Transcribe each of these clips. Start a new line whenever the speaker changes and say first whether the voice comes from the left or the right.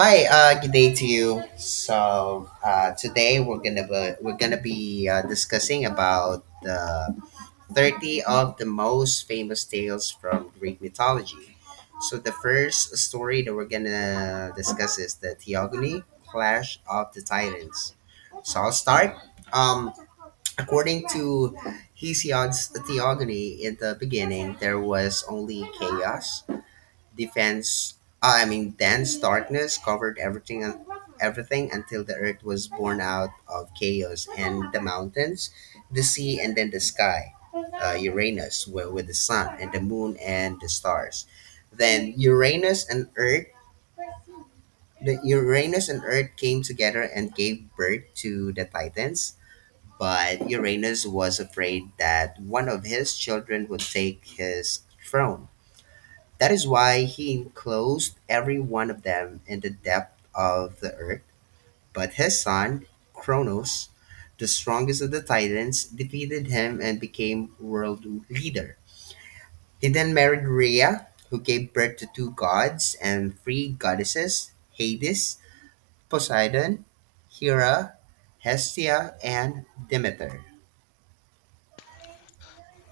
right: Hi, good day to you. So today we're gonna be discussing about the 30 of the most famous tales from Greek mythology. So the first story that we're gonna discuss is the Theogony Clash of the Titans. So I'll start. Um, According to Hesiod's Theogony, in the beginning there was only chaos defense I mean dense darkness covered everything until the earth was born out of chaos, and the mountains, the sea, and then the sky, Uranus with the sun and the moon and the stars. Then Uranus and Earth came together and gave birth to the Titans. But Uranus was afraid that one of his children would take his throne. That is why he enclosed every one of them in the depth of the earth. But his son, Cronos, the strongest of the Titans, defeated him and became world leader. He then married Rhea, who gave birth to two gods and three goddesses: Hades, Poseidon, Hera, Hestia, and Demeter.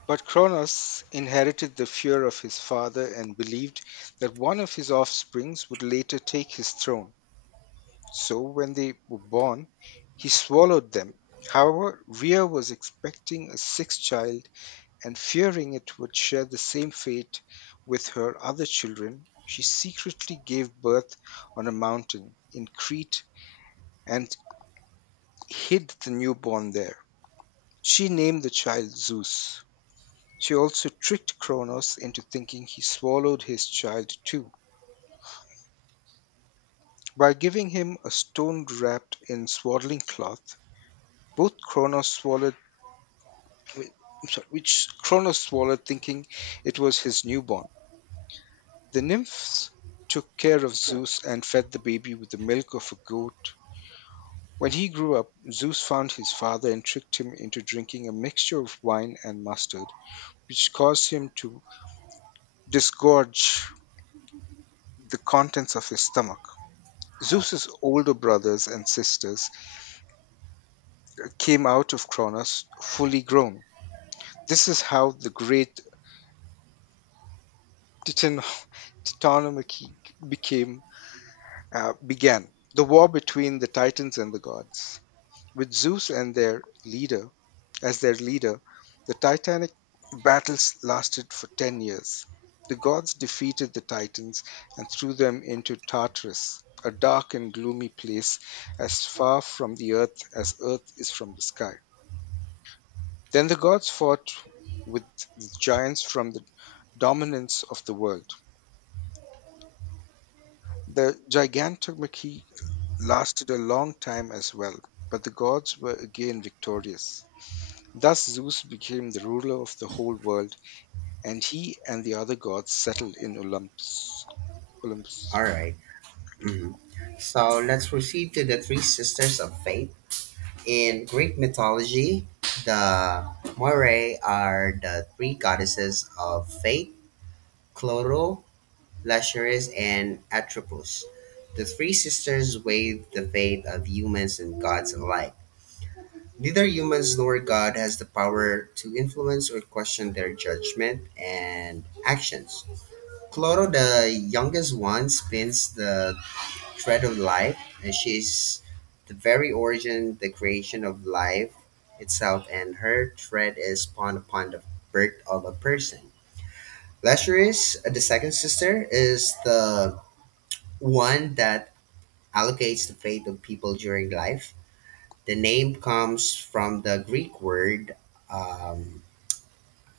left: But Cronos inherited the fear of his father and believed that one of his offspring would later take his throne. So when they were born, he swallowed them. However, Rhea was expecting a sixth child and fearing it would share the same fate with her other children, she secretly gave birth on a mountain in Crete and hid the newborn there. She named the child Zeus. She also tricked Kronos into thinking he swallowed his child too. By giving him a stone wrapped in swaddling cloth, both Kronos swallowed, wi- which Kronos swallowed thinking it was his newborn. The nymphs took care of Zeus and fed the baby with the milk of a goat. When he grew up, Zeus found his father and tricked him into drinking a mixture of wine and mustard, which caused him to disgorge the contents of his stomach. Zeus's older brothers and sisters came out of Kronos fully grown. This is how the great Titan Titanomachy became began. The war between the Titans and the gods. With Zeus and their leader as their leader, the Titanic battles lasted for 10 years. The gods defeated the Titans and threw them into Tartarus, a dark and gloomy place as far from the earth as earth is from the sky. Then the gods fought with the giants from the dominance of the world. The gigantomachy lasted a long time as well, but the gods were again victorious. Thus Zeus became the ruler of the whole world, and he and the other gods settled in Olympus.
right: All right. Mhm. So let's proceed to the three sisters of fate. In Greek mythology, the Moirai are the three goddesses of fate: Cloro, Lachesis, and Atropos. The three sisters weigh the fate of humans and gods alike. Neither humans nor God has the power to influence or question their judgment and actions. Cloro, the youngest one, spins the thread of life. And she's the very origin, the creation of life itself, and her thread is spawned upon the birth of a person. Lazarus, the second sister, is the one that allocates the fate of people during life. The name comes from the Greek word. Um,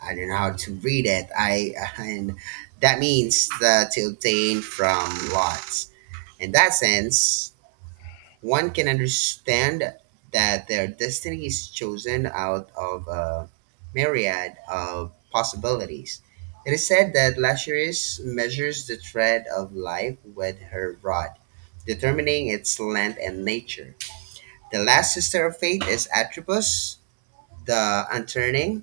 right: I don't know how to read it. I and that means the, to obtain from lots. In that sense, one can understand that their destiny is chosen out of a myriad of possibilities. It is said that Lazarus measures the thread of life with her rod, determining its length and nature. The last sister of fate is Atropos, the unturning.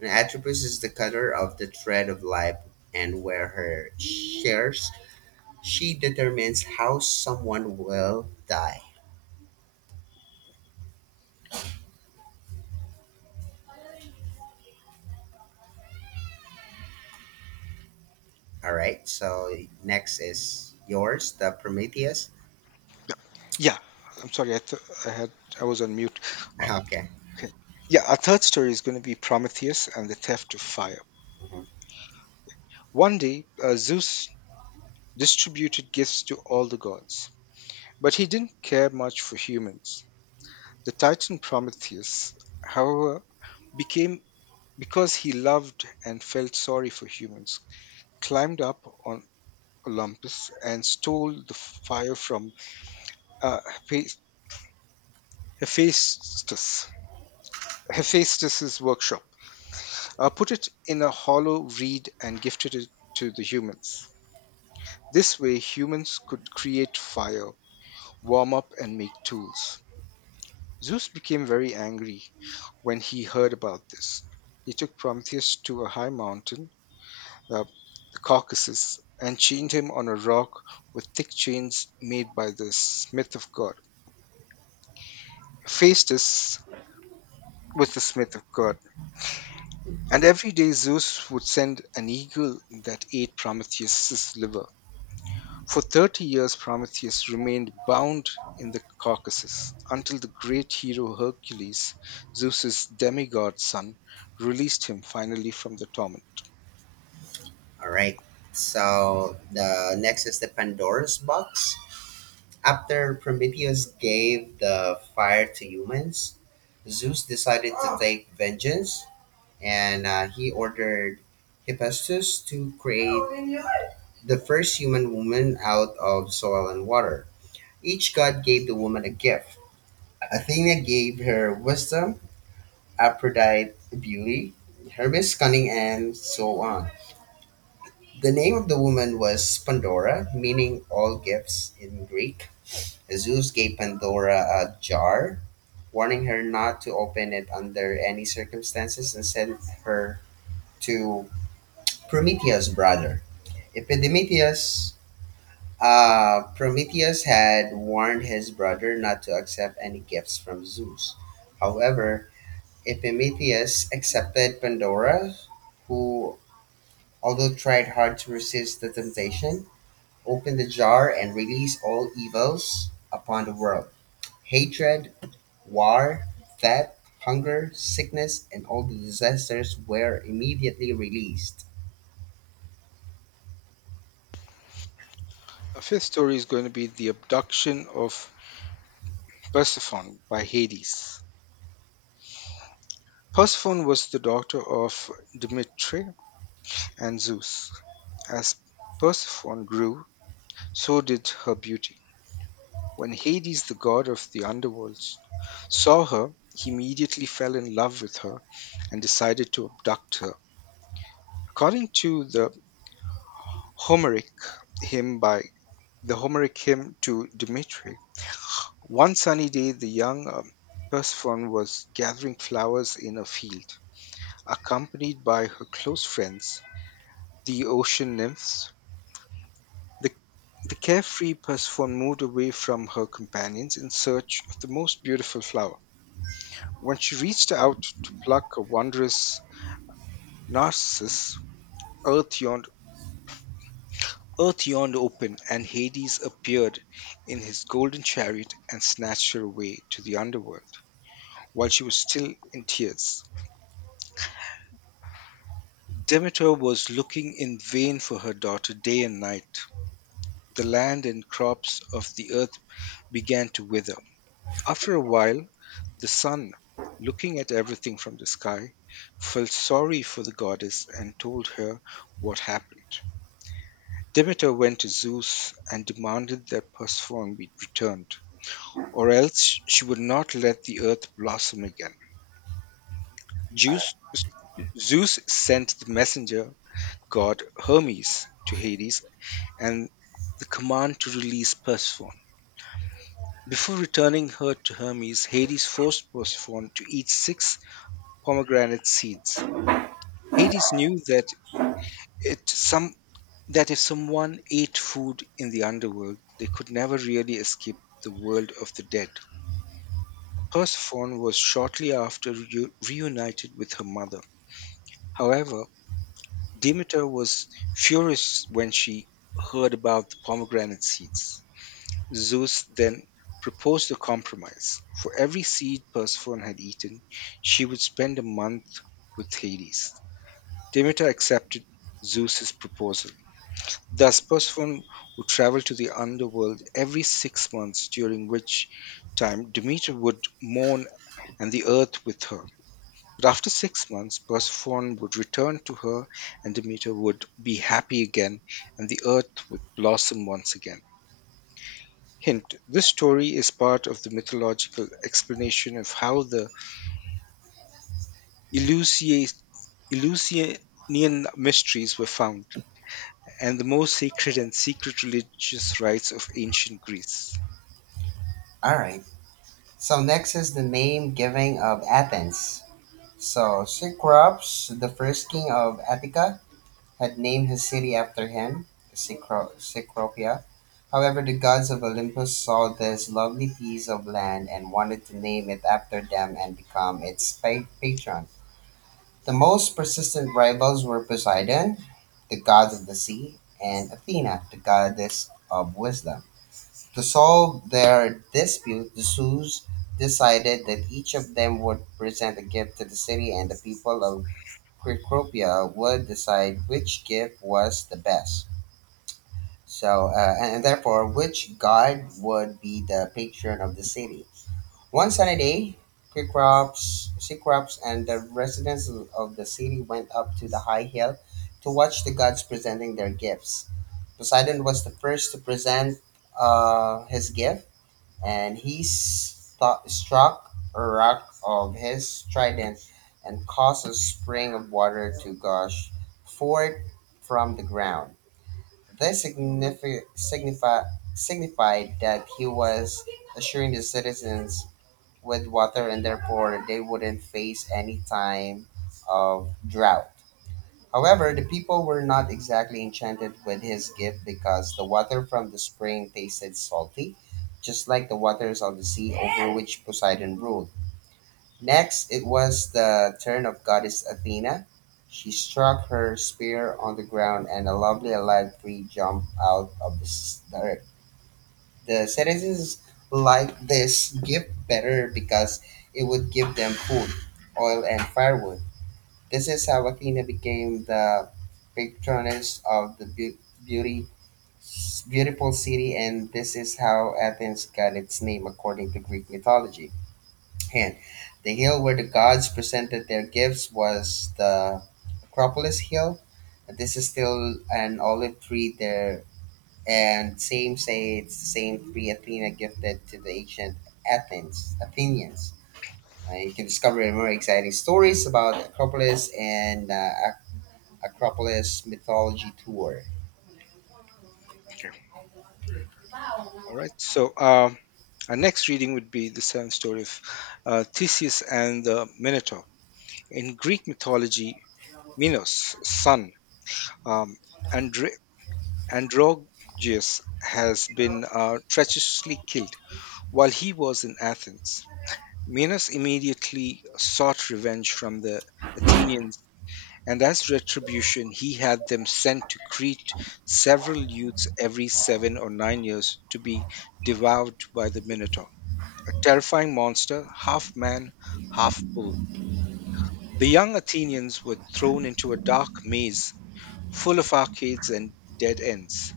right: And Atropos is the cutter of the thread of life, and where her shares, she determines how someone will die. All right. So next is yours, the Prometheus.
left: Yeah, I'm sorry, I, th- I had I was on mute. Uh,
right: Okay.
left: okay. Yeah, our third story is going to be Prometheus and the theft of fire. One day, Zeus distributed gifts to all the gods. But he didn't care much for humans. The titan Prometheus, however, became because he loved and felt sorry for humans, climbed up on Olympus and stole the fire from uh, Hepha- Hephaestus. Hephaestus's workshop, put it in a hollow reed and gifted it to the humans. This way, humans could create fire, warm up, and make tools. Zeus became very angry when he heard about this. He took Prometheus to a high mountain, uh, the Caucasus, and chained him on a rock with thick chains made by the smith of God. Phaestus was the smith of God, and every day Zeus would send an eagle that ate Prometheus's liver. For 30 years, Prometheus remained bound in the Caucasus until the great hero Hercules, Zeus's demigod son, released him finally from the torment.
right: All right. So the next is the Pandora's box. After Prometheus gave the fire to humans, Zeus decided to take vengeance, and he ordered Hephaestus to create the first human woman out of soil and water. Each god gave the woman a gift. Athena gave her wisdom, Aphrodite beauty, Hermes cunning, and so on. The name of the woman was Pandora, meaning all gifts in Greek. Zeus gave Pandora a jar, warning her not to open it under any circumstances, and sent her to Prometheus' brother, Epimetheus. Prometheus had warned his brother not to accept any gifts from Zeus. However, Epimetheus accepted Pandora, who, although tried hard to resist the temptation, opened the jar and released all evils upon the world: hatred, war, theft, hunger, sickness, and all the disasters were immediately released.
left: A fifth story is going to be the abduction of Persephone by Hades. Persephone was the daughter of Demeter and Zeus. As Persephone grew, so did her beauty. When Hades, the god of the underworld, saw her, he immediately fell in love with her and decided to abduct her. According to the Homeric hymn by the Homeric hymn to Dimitri, one sunny day the young Persephone was gathering flowers in a field, accompanied by her close friends, the ocean nymphs. The, the carefree Persephone moved away from her companions in search of the most beautiful flower. When she reached out to pluck a wondrous narcissus, earth yawned, earth yawned open, and Hades appeared in his golden chariot and snatched her away to the underworld while she was still in tears. Demeter was looking in vain for her daughter day and night. The land and crops of the earth began to wither. After a while, the sun, looking at everything from the sky, felt sorry for the goddess and told her what happened. Demeter went to Zeus and demanded that Persephone be returned, or else she would not let the earth blossom again. Zeus, Zeus sent the messenger god Hermes to Hades and the command to release Persephone. Before returning her to Hermes, Hades forced Persephone to eat six pomegranate seeds. Hades knew that it some that if someone ate food in the underworld, they could never really escape the world of the dead. Persephone was shortly after reunited with her mother. However, Demeter was furious when she heard about the pomegranate seeds. Zeus then proposed a compromise. For every seed Persephone had eaten, she would spend a month with Hades. Demeter accepted Zeus's proposal. Thus, Persephone would travel to the underworld every 6 months, during which time Demeter would mourn and the earth with her. But after 6 months, Persephone would return to her, and Demeter would be happy again, and the earth would blossom once again. Hint this story is part of the mythological explanation of how the Eleusi- Eleusinian mysteries were found and the most sacred and secret religious rites of ancient Greece.
right: All right. So next is the name giving of Athens. So Cecrops, the first king of Attica, had named his city after him, Cecropia. However, the gods of Olympus saw this lovely piece of land and wanted to name it after them and become its patron. The most persistent rivals were Poseidon, the god of the sea, and Athena, the goddess of wisdom. To solve their dispute, the Zeus decided that each of them would present a gift to the city, and the people of Cecropia would decide which gift was the best. So, and therefore, which god would be the patron of the city. One sunny day, Cecrops and the residents of the city went up to the high hill to watch the gods presenting their gifts. Poseidon was the first to present his gift, and he stu struck a rock of his trident and caused a spring of water to gush forth from the ground. This signified that he was assuring the citizens with water in their port they wouldn't face any time of drought. However, the people were not exactly enchanted with his gift because the water from the spring tasted salty, just like the waters of the sea over which Poseidon ruled. Next, it was the turn of goddess Athena. She struck her spear on the ground, and a lovely alive tree jumped out of the earth. The citizens liked this gift better because it would give them food, oil, and firewood. This is how Athena became the patroness of the beauty, beautiful city, and this is how Athens got its name according to Greek mythology. And the hill where the gods presented their gifts was the Acropolis Hill. This is still an olive tree there, and same say it's the same tree Athena gifted to the ancient Athens Athenians. You can discover more exciting stories about Acropolis and Acropolis Mythology Tour.
left: Okay. All right. So, our next reading would be the seventh story of Theseus and the Minotaur. In Greek mythology, Minos' son, um, Andre- Androgeus, has been treacherously killed while he was in Athens. Minos immediately sought revenge from the Athenians, and as retribution, he had them sent to Crete several youths every 7 or 9 years to be devoured by the Minotaur, a terrifying monster, half man, half bull. The young Athenians were thrown into a dark maze full of arcades and dead ends,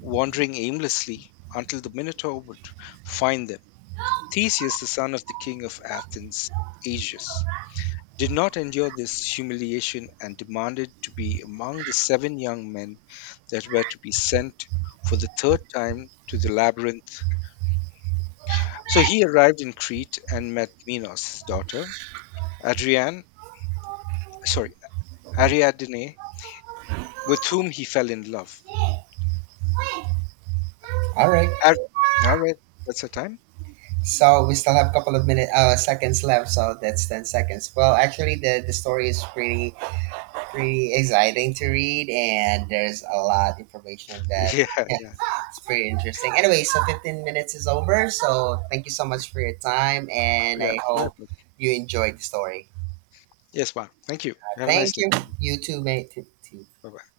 left: wandering aimlessly until the Minotaur would find them. Theseus, the son of the king of Athens, Aegeus, did not endure this humiliation and demanded to be among the seven young men that were to be sent for the third time to the labyrinth. So he arrived in Crete and met Minos, his daughter, Adrian, sorry, Ariadne, with whom he fell in love.
right: All right.
left: Ar- all right, that's the time.
right: So we still have a couple of seconds left. So that's 10 seconds. Well, actually, the story is pretty exciting to read, and there's a lot of information that,
left: Yeah,
right: yeah,
left: yeah.
right: it's pretty interesting. Anyway, so 15 minutes is over. So thank you so much for your time, and
left: Yeah,
right: I hope
left: likewise.
right: you enjoyed the story.
left: Yes, Juan. Thank you. Have a nice
right: Thank
left: day.
right: you. You too, mate. T too.
left: Bye bye.